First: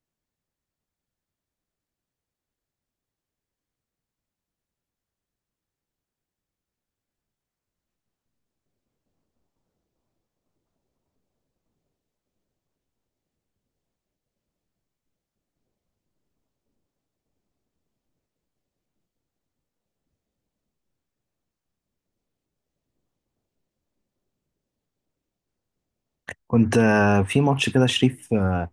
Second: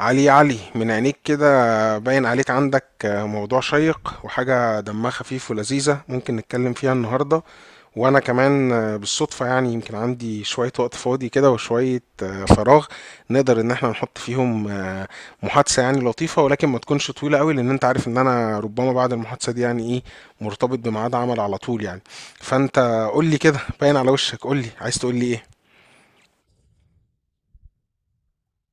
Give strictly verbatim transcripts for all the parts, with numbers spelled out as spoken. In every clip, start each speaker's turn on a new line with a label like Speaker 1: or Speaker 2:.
Speaker 1: علي، يا علي، من عينيك كده باين عليك عندك آه، موضوع شيق وحاجة دمها خفيف ولذيذة، ممكن نتكلم فيها النهاردة. وأنا كمان آه، بالصدفة يعني يمكن عندي شوية وقت فاضي كده، وشوية آه، فراغ نقدر إن احنا نحط فيهم آه، محادثة يعني لطيفة، ولكن ما تكونش طويلة قوي، لأن أنت عارف إن أنا ربما بعد المحادثة دي يعني إيه، مرتبط بميعاد عمل على طول يعني. فأنت قول لي كده، باين على وشك، قول لي عايز تقول لي إيه؟
Speaker 2: كنت آه، في ماتش كده شريف، آه،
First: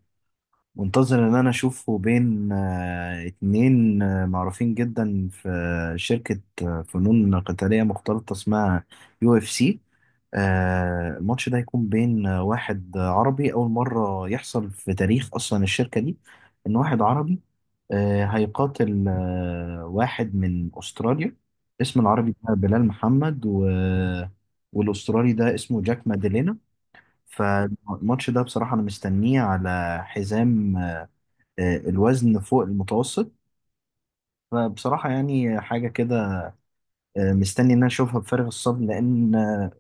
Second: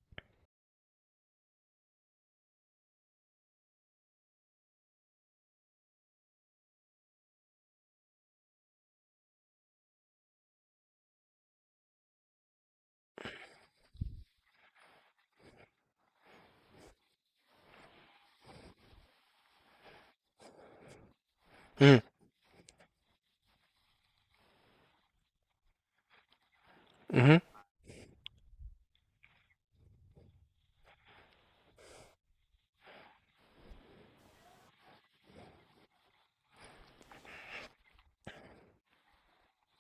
Speaker 2: منتظر ان انا اشوفه بين آه، اتنين آه، معروفين جدا في آه، شركة آه، فنون قتالية مختلطة اسمها يو اف سي. آه، الماتش ده هيكون بين آه، واحد آه، عربي، اول مرة يحصل في تاريخ اصلا الشركة دي ان واحد عربي آه، هيقاتل آه، واحد من استراليا. اسم العربي ده بلال محمد و... آه، والاسترالي ده اسمه جاك ماديلينا. فالماتش ده بصراحة أنا مستنيه على حزام آه، الوزن فوق المتوسط. فبصراحة يعني حاجة كده، آه، مستني إن أنا أشوفها بفارغ الصبر، لأن آه،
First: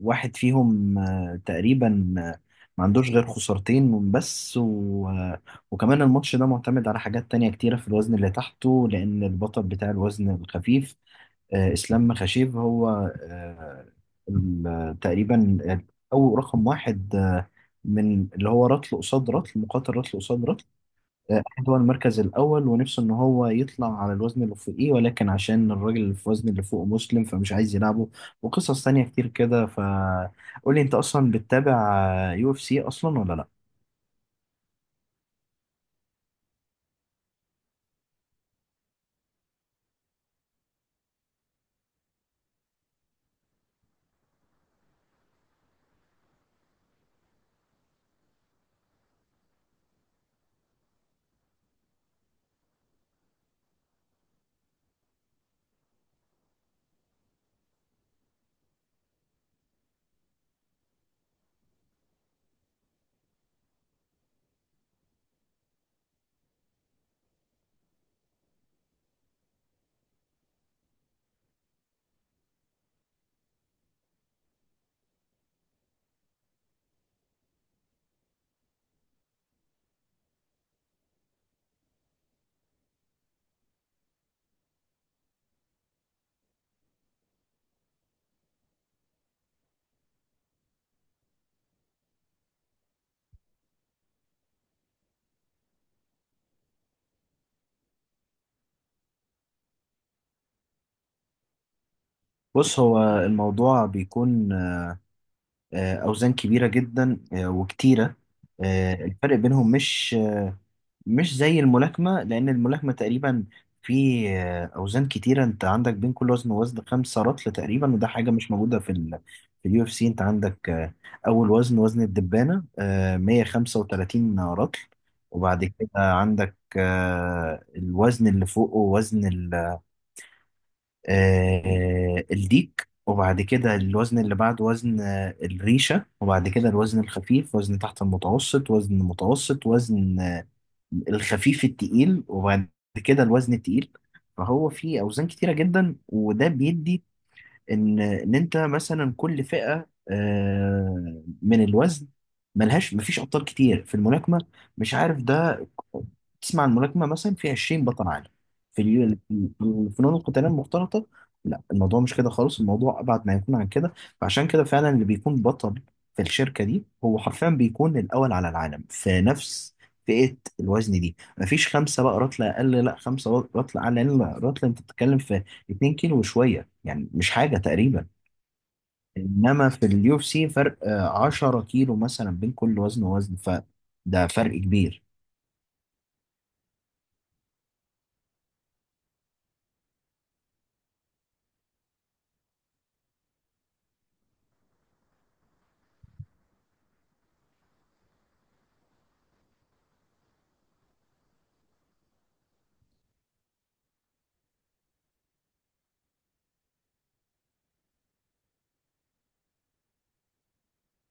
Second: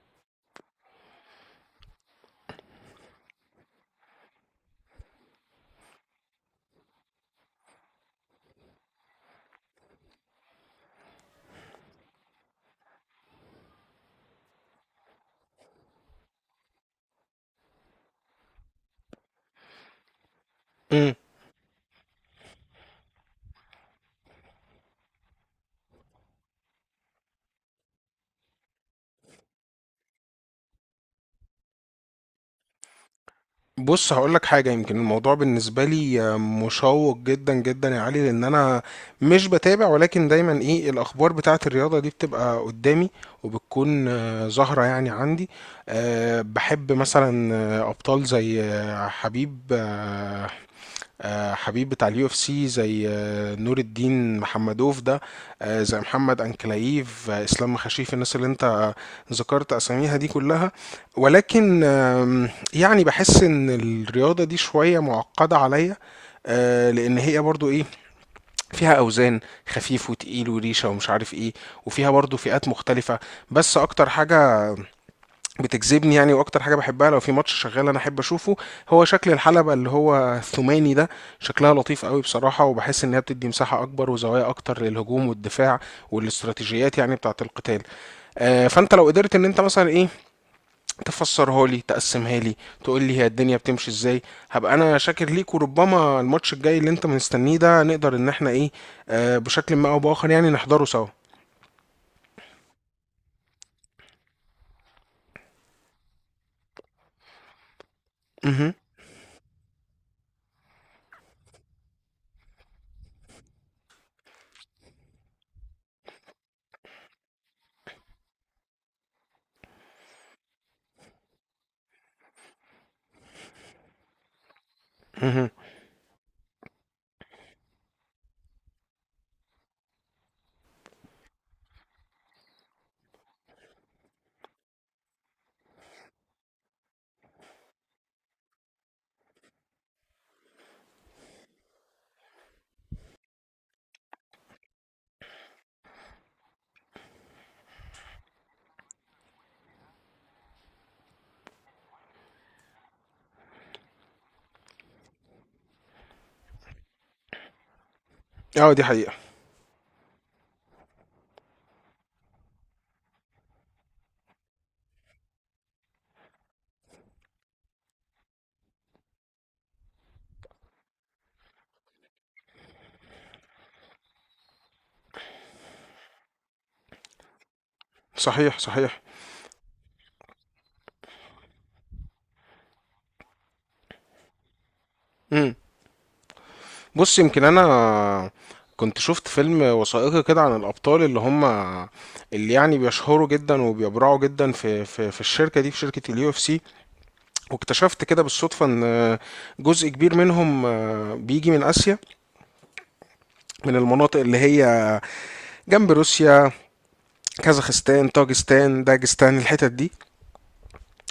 Speaker 2: واحد فيهم آه، تقريبا آه، ما عندوش غير خسارتين من بس و... آه، وكمان الماتش ده معتمد على حاجات تانية كتيرة في الوزن اللي تحته، لأن البطل بتاع الوزن الخفيف آه، اسلام مخاشيف هو آه، ال- تقريبا او رقم واحد آه، من اللي هو رطل قصاد رطل مقاتل رطل قصاد رطل.
Speaker 1: امم.
Speaker 2: آه، احمد هو المركز الاول ونفسه ان هو يطلع على الوزن اللي فوقيه، ولكن عشان الراجل اللي في الوزن اللي فوقه مسلم فمش عايز يلعبه، وقصص تانية كتير كده. فقول لي انت اصلا بتتابع يو اف سي اصلا ولا لا؟
Speaker 1: بص هقولك حاجة، يمكن الموضوع بالنسبة لي آه، مشوق جدا جدا يا علي، لأن أنا مش بتابع، ولكن دايما إيه الأخبار بتاعة الرياضة دي بتبقى قدامي، وبتكون آه، ظاهرة يعني عندي. آه، بحب مثلا آه، أبطال زي آه، حبيب آه، آه، حبيب بتاع اليو اف سي، زي آه، نور الدين محمدوف ده، آه، زي محمد انكلايف، آه، اسلام مخاشيف، الناس اللي انت آه، ذكرت اساميها دي كلها. ولكن آم، يعني بحس ان الرياضة دي شوية معقدة عليا، آه، لان هي برضو ايه، فيها اوزان، خفيف وتقيل وريشه ومش عارف ايه، وفيها برضو فئات مختلفه. بس اكتر حاجه بتجذبني يعني، واكتر حاجه بحبها لو في ماتش شغال انا احب اشوفه، هو شكل الحلبه اللي هو الثماني ده. شكلها لطيف قوي بصراحه، وبحس انها بتدي مساحه اكبر وزوايا اكتر للهجوم والدفاع والاستراتيجيات يعني بتاعه القتال. آه، فانت لو قدرت ان انت مثلا ايه، تفسرها لي، تقسمها لي، تقول لي هي الدنيا بتمشي ازاي، هبقى انا شاكر ليك. وربما الماتش الجاي اللي انت مستنيه ده نقدر ان احنا ايه، آه، بشكل ما او باخر يعني نحضره سوا.
Speaker 2: بص، هو الموضوع بيكون آه، اوزان كبيرة جدا آه، وكتيرة.
Speaker 1: مهم.
Speaker 2: آه، الفرق بينهم مش مش زي الملاكمة، لأن الملاكمة تقريبا في آه، أوزان كتيرة، أنت عندك بين كل وزن ووزن خمسة رطل تقريبا، وده حاجة مش موجودة في ال في اليو اف سي. أنت عندك آه، أول وزن وزن الدبانة، آه، مية وخمسة وتلاتين رطل.
Speaker 1: مهم.
Speaker 2: وبعد كده عندك آه، الوزن اللي فوقه وزن ال- آه، الديك. وبعد كده الوزن اللي بعد وزن آه، الريشة. وبعد كده الوزن الخفيف، وزن تحت المتوسط، وزن متوسط، وزن الخفيف التقيل، وبعد كده الوزن التقيل. فهو فيه أوزان كتيرة جدا، وده بيدي ان ان انت مثلا كل فئه آه، من الوزن ملهاش، مفيش ابطال كتير في الملاكمه. مش عارف ده، تسمع عن الملاكمه مثلا في عشرين بطل عالم.
Speaker 1: اه،
Speaker 2: في
Speaker 1: دي حقيقه.
Speaker 2: ال- الفنون القتاليه المختلطه لا، الموضوع مش كده خالص، الموضوع ابعد ما يكون عن كده. فعشان كده فعلا اللي بيكون بطل في الشركه دي هو حرفيا بيكون الاول على العالم في نفس فئه الوزن دي. مفيش خمسه بقى رطله اقل لا خمسه رطله اعلى، لأن الرطله انت بتتكلم في اتنين كيلو وشويه، يعني مش حاجة تقريبا.
Speaker 1: صحيح، صحيح.
Speaker 2: انما في اليو اف سي فرق آه، عشرة كيلو مثلا بين كل وزن ووزن، فده فرق كبير.
Speaker 1: مم. بص يمكن انا كنت شفت فيلم وثائقي كده عن الابطال اللي هم، اللي يعني بيشهروا جدا وبيبرعوا جدا في في في الشركه دي، في شركه اليو اف سي. واكتشفت كده بالصدفه ان جزء كبير منهم بيجي من اسيا، من المناطق اللي هي جنب روسيا، كازاخستان، طاجستان، داجستان، الحتت دي.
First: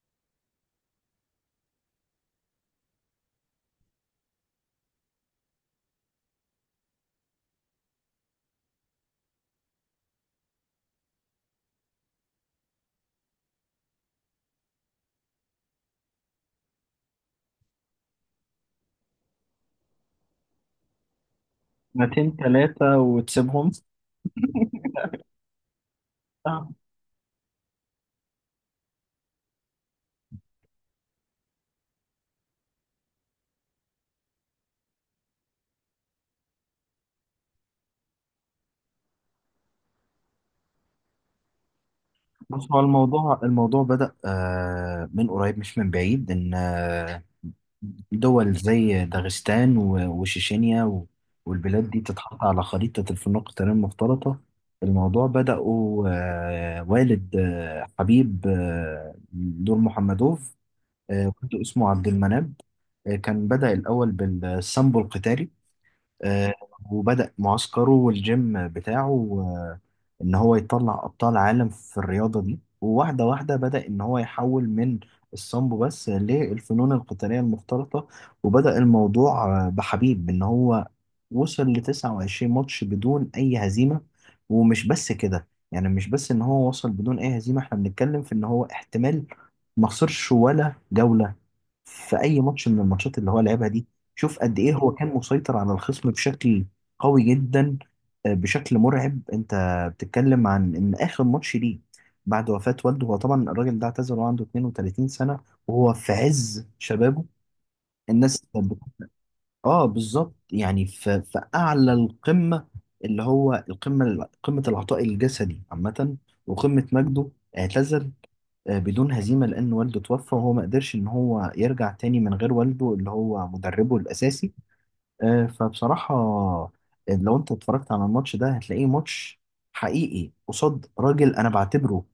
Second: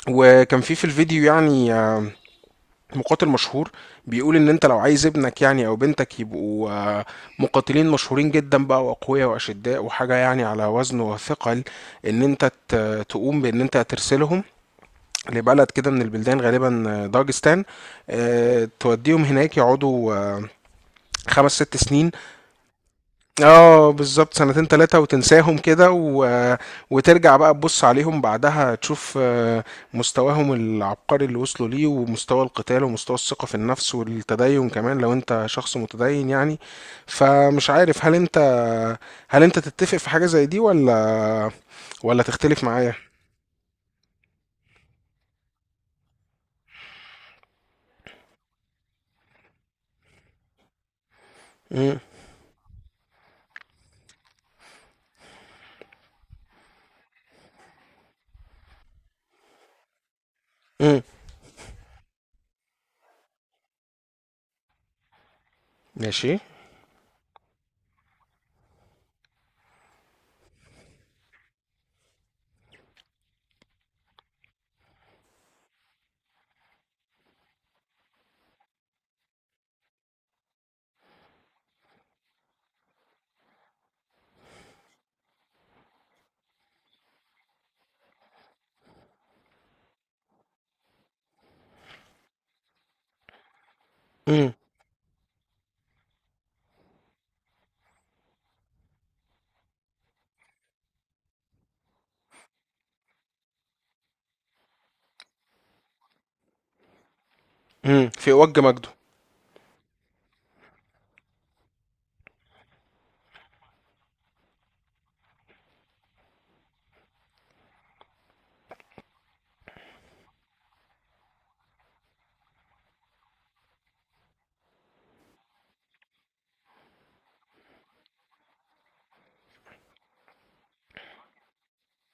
Speaker 1: وكان في في الفيديو يعني مقاتل مشهور بيقول ان انت لو عايز ابنك يعني او بنتك يبقوا آه، مقاتلين مشهورين جدا بقى واقوياء واشداء وحاجه يعني على وزن وثقل، ان انت ت- تقوم بان انت ترسلهم لبلد كده من البلدان، غالبا آه، داغستان. آه، توديهم هناك يقعدوا آه، خمس ست سنين.
Speaker 2: سنتين ثلاثة وتسيبهم.
Speaker 1: اه بالظبط، سنتين تلاتة وتنساهم كده و...
Speaker 2: آه،
Speaker 1: وترجع بقى تبص عليهم بعدها تشوف آه، مستواهم العبقري اللي وصلوا ليه، ومستوى القتال ومستوى الثقة في النفس والتدين كمان لو انت شخص متدين يعني. فمش عارف هل انت هل انت تتفق في حاجة زي دي ولا ولا تختلف
Speaker 2: بص، هو
Speaker 1: معايا؟
Speaker 2: الموضوع الموضوع بدأ آه، من قريب مش من بعيد، إن آه، دول زي داغستان و- وشيشينيا و- والبلاد
Speaker 1: امم.
Speaker 2: دي تتحط على خريطة الفنون القتالية المختلطة. الموضوع بدأوا آه، والد آه، حبيب آه، دور محمدوف
Speaker 1: امم.
Speaker 2: آه، كنت اسمه عبد المناب. آه، كان بدأ الأول بالسامبو القتالي.
Speaker 1: ماشي.
Speaker 2: آه، وبدأ معسكره والجيم بتاعه آه، إن هو يطلع أبطال عالم في الرياضة دي، وواحدة واحدة بدأ إن هو يحول من السامبو بس للفنون القتالية المختلطة. وبدأ الموضوع آه، بحبيب إن هو وصل ل تسعة وعشرين ماتش بدون أي هزيمة. ومش بس كده، يعني مش بس إن هو وصل بدون أي هزيمة، إحنا بنتكلم في إن هو احتمال ما خسرش ولا جولة في أي ماتش من الماتشات اللي هو لعبها دي. شوف
Speaker 1: امم.
Speaker 2: قد إيه هو كان مسيطر على الخصم بشكل قوي جدا، آه، بشكل مرعب. أنت بتتكلم عن إن آخر ماتش ليه بعد وفاة والده، هو طبعا الراجل ده اعتزل وهو عنده اثنين وثلاثين سنة، وهو في عز شبابه.
Speaker 1: امم. في
Speaker 2: الناس
Speaker 1: وجه
Speaker 2: كانت
Speaker 1: مجده.
Speaker 2: بت- اه، بالظبط، يعني في في أعلى القمة، اللي هو القمة، قمة العطاء الجسدي عامة، وقمة مجده. اعتزل آه، بدون هزيمة، لأن والده توفى وهو ما قدرش إن هو يرجع تاني من غير والده اللي هو مدربه الأساسي. آه، فبصراحة آه، لو أنت اتفرجت على الماتش ده هتلاقيه ماتش حقيقي قصاد راجل أنا بعتبره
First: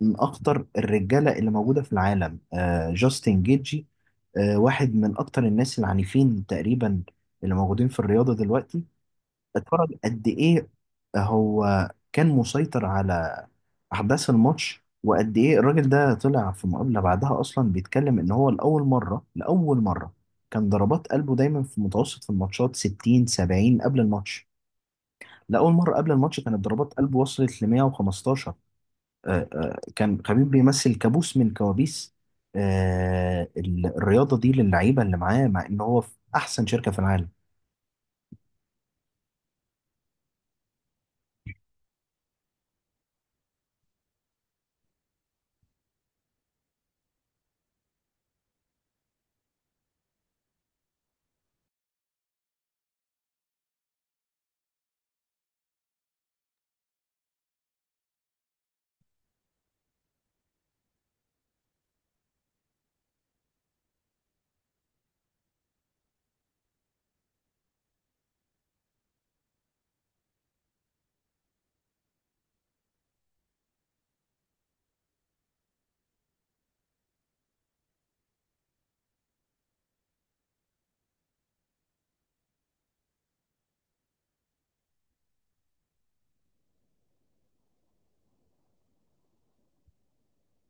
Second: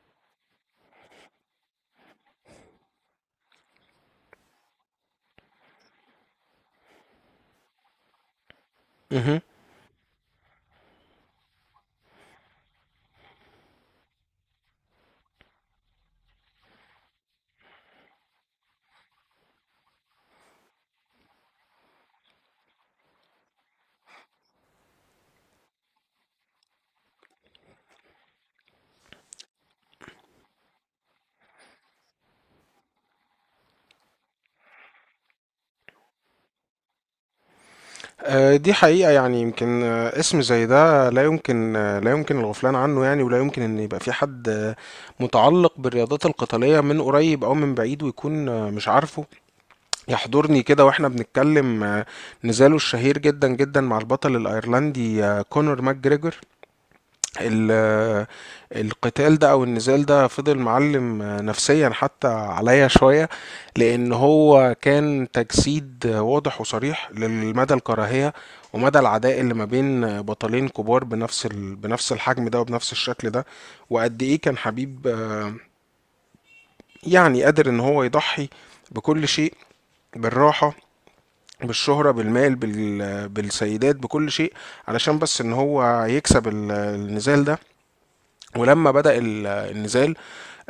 Speaker 2: من أخطر الرجالة اللي موجودة في العالم، آه، جاستن جيتجي. آه، واحد من أكتر الناس العنيفين تقريبا اللي موجودين في الرياضة دلوقتي. اتفرج قد ايه هو كان مسيطر على احداث الماتش، وقد ايه الراجل ده طلع في مقابله بعدها اصلا بيتكلم ان هو لاول مره لاول مره كان ضربات قلبه دايما في متوسط في الماتشات ستين سبعين قبل الماتش. لاول مره قبل الماتش كانت ضربات قلبه وصلت ل مية وخمستاشر. آه، آه، كان خبيب بيمثل كابوس من كوابيس آه، ال- الرياضه دي للعيبه اللي معاه، مع ان هو في احسن شركه في العالم.
Speaker 1: آه، دي حقيقة يعني، يمكن آه، اسم زي ده لا يمكن آه، لا يمكن الغفلان عنه يعني، ولا يمكن ان يبقى في حد آه، متعلق بالرياضات القتالية من قريب او من بعيد، ويكون آه، مش عارفه. يحضرني كده واحنا بنتكلم آه، نزاله الشهير جدا جدا مع البطل الايرلندي آه، كونور ماجريجور. ال- القتال ده او النزال ده فضل معلم نفسيا حتى عليا شوية، لان هو كان تجسيد واضح وصريح لمدى الكراهية ومدى العداء اللي ما بين بطلين كبار بنفس ال... بنفس الحجم ده وبنفس الشكل ده. وقد ايه كان حبيب آه، يعني قادر ان هو يضحي بكل شيء، بالراحة، بالشهرة، بالمال، بال... بالسيدات، بكل شيء، علشان بس ان هو يكسب ال- النزال ده. ولما بدأ ال- النزال،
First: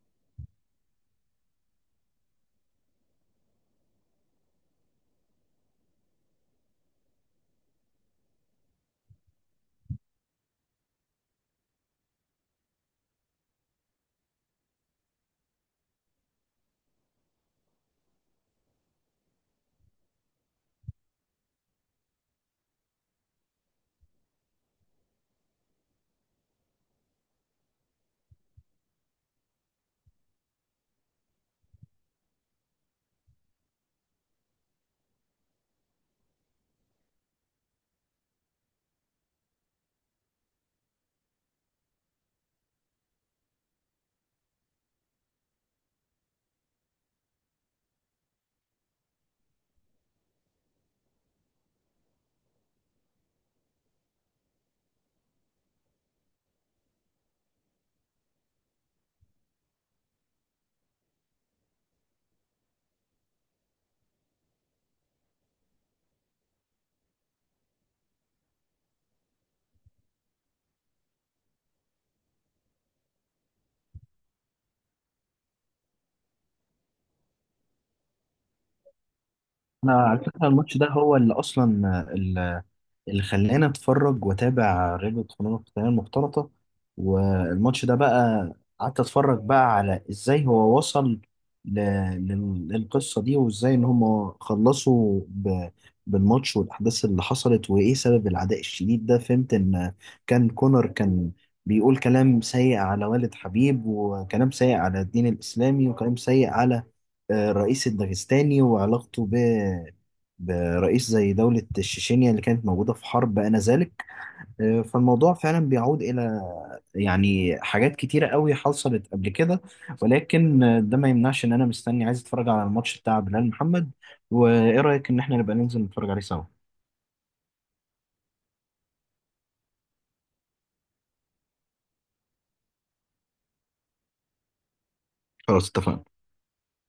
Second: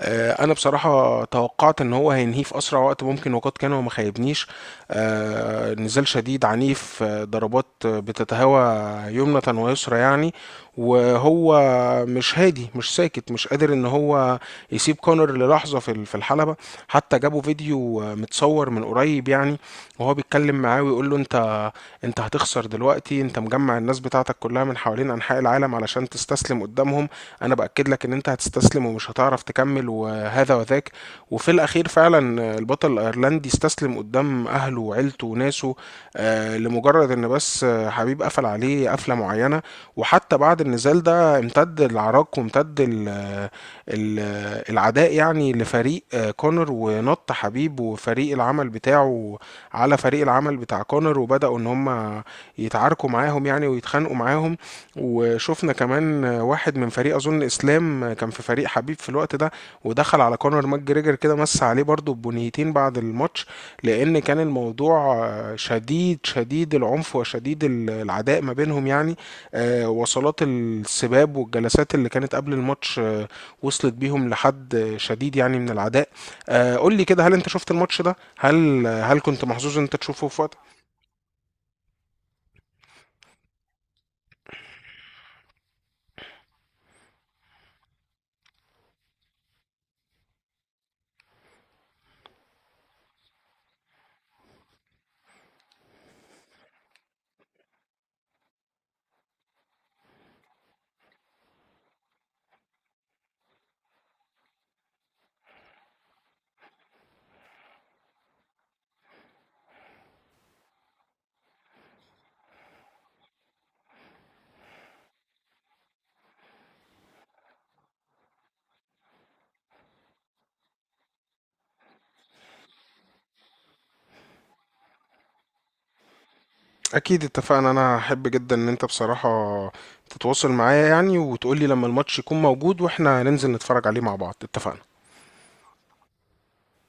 Speaker 1: آه، انا بصراحه توقعت ان هو هينهيه في اسرع وقت ممكن، وقد كان وما خيبنيش. آه، نزال شديد عنيف، آه، ضربات آه، بتتهوى يمنة ويسرى يعني، وهو مش هادي، مش ساكت، مش قادر ان هو يسيب كونر للحظه في ال- في الحلبه. حتى جابوا فيديو آه، متصور من قريب يعني، وهو بيتكلم معاه ويقول له: انت انت هتخسر دلوقتي، انت مجمع الناس بتاعتك كلها من حوالين انحاء العالم علشان تستسلم قدامهم، انا باكد لك ان انت هتستسلم ومش هتعرف تكمل، وهذا وذاك. وفي الاخير فعلا البطل الايرلندي استسلم قدام اهله وعيلته وناسه، آه، لمجرد ان بس آه، حبيب قفل عليه قفله معينه. وحتى بعد النزال ده امتد العراك، وامتد ال ال العداء يعني لفريق آه، كونر، ونط حبيب وفريق العمل بتاعه على فريق العمل بتاع كونر، وبداوا ان هم يتعاركوا معاهم يعني، ويتخانقوا معاهم. وشفنا كمان واحد من فريق، اظن اسلام كان في فريق حبيب في الوقت ده، ودخل على كونر ماج جريجر كده مس عليه برضو بنيتين بعد الماتش، لان كان الموضوع شديد شديد العنف وشديد العداء ما بينهم يعني. آه، وصلات السباب والجلسات اللي كانت قبل الماتش آه، وصلت بيهم لحد شديد يعني من العداء. آه، قول لي كده، هل انت شفت الماتش ده، هل هل كنت محظوظ ان
Speaker 2: انا
Speaker 1: انت
Speaker 2: على
Speaker 1: تشوفه في
Speaker 2: فكره
Speaker 1: وقت؟
Speaker 2: الماتش ده هو اللي اصلا اللي خلاني اتفرج واتابع رياضة فنون القتالية المختلطة. والماتش ده بقى قعدت اتفرج بقى على ازاي هو وصل ل- لل- للقصة دي، وازاي ان هم خلصوا ب- بالماتش، والاحداث اللي حصلت، وايه سبب العداء الشديد ده. فهمت ان كان كونر كان بيقول كلام سيء على والد حبيب، وكلام سيء على الدين الاسلامي، وكلام سيء على آه، الرئيس الداغستاني وعلاقته ب رئيس زي دولة الشيشينيا اللي كانت موجودة في حرب آنذاك. آه، فالموضوع فعلا بيعود إلى يعني حاجات كتيرة قوي حصلت قبل كده، ولكن آه، ده ما يمنعش إن أنا مستني عايز أتفرج على الماتش بتاع بلال محمد. وإيه رأيك إن إحنا نبقى ننزل نتفرج عليه سوا؟
Speaker 1: اكيد اتفقنا، انا هحب جدا ان انت بصراحة تتواصل معايا يعني، وتقولي لما الماتش يكون موجود واحنا ننزل نتفرج عليه مع بعض. اتفقنا.
Speaker 2: خلاص اتفقنا.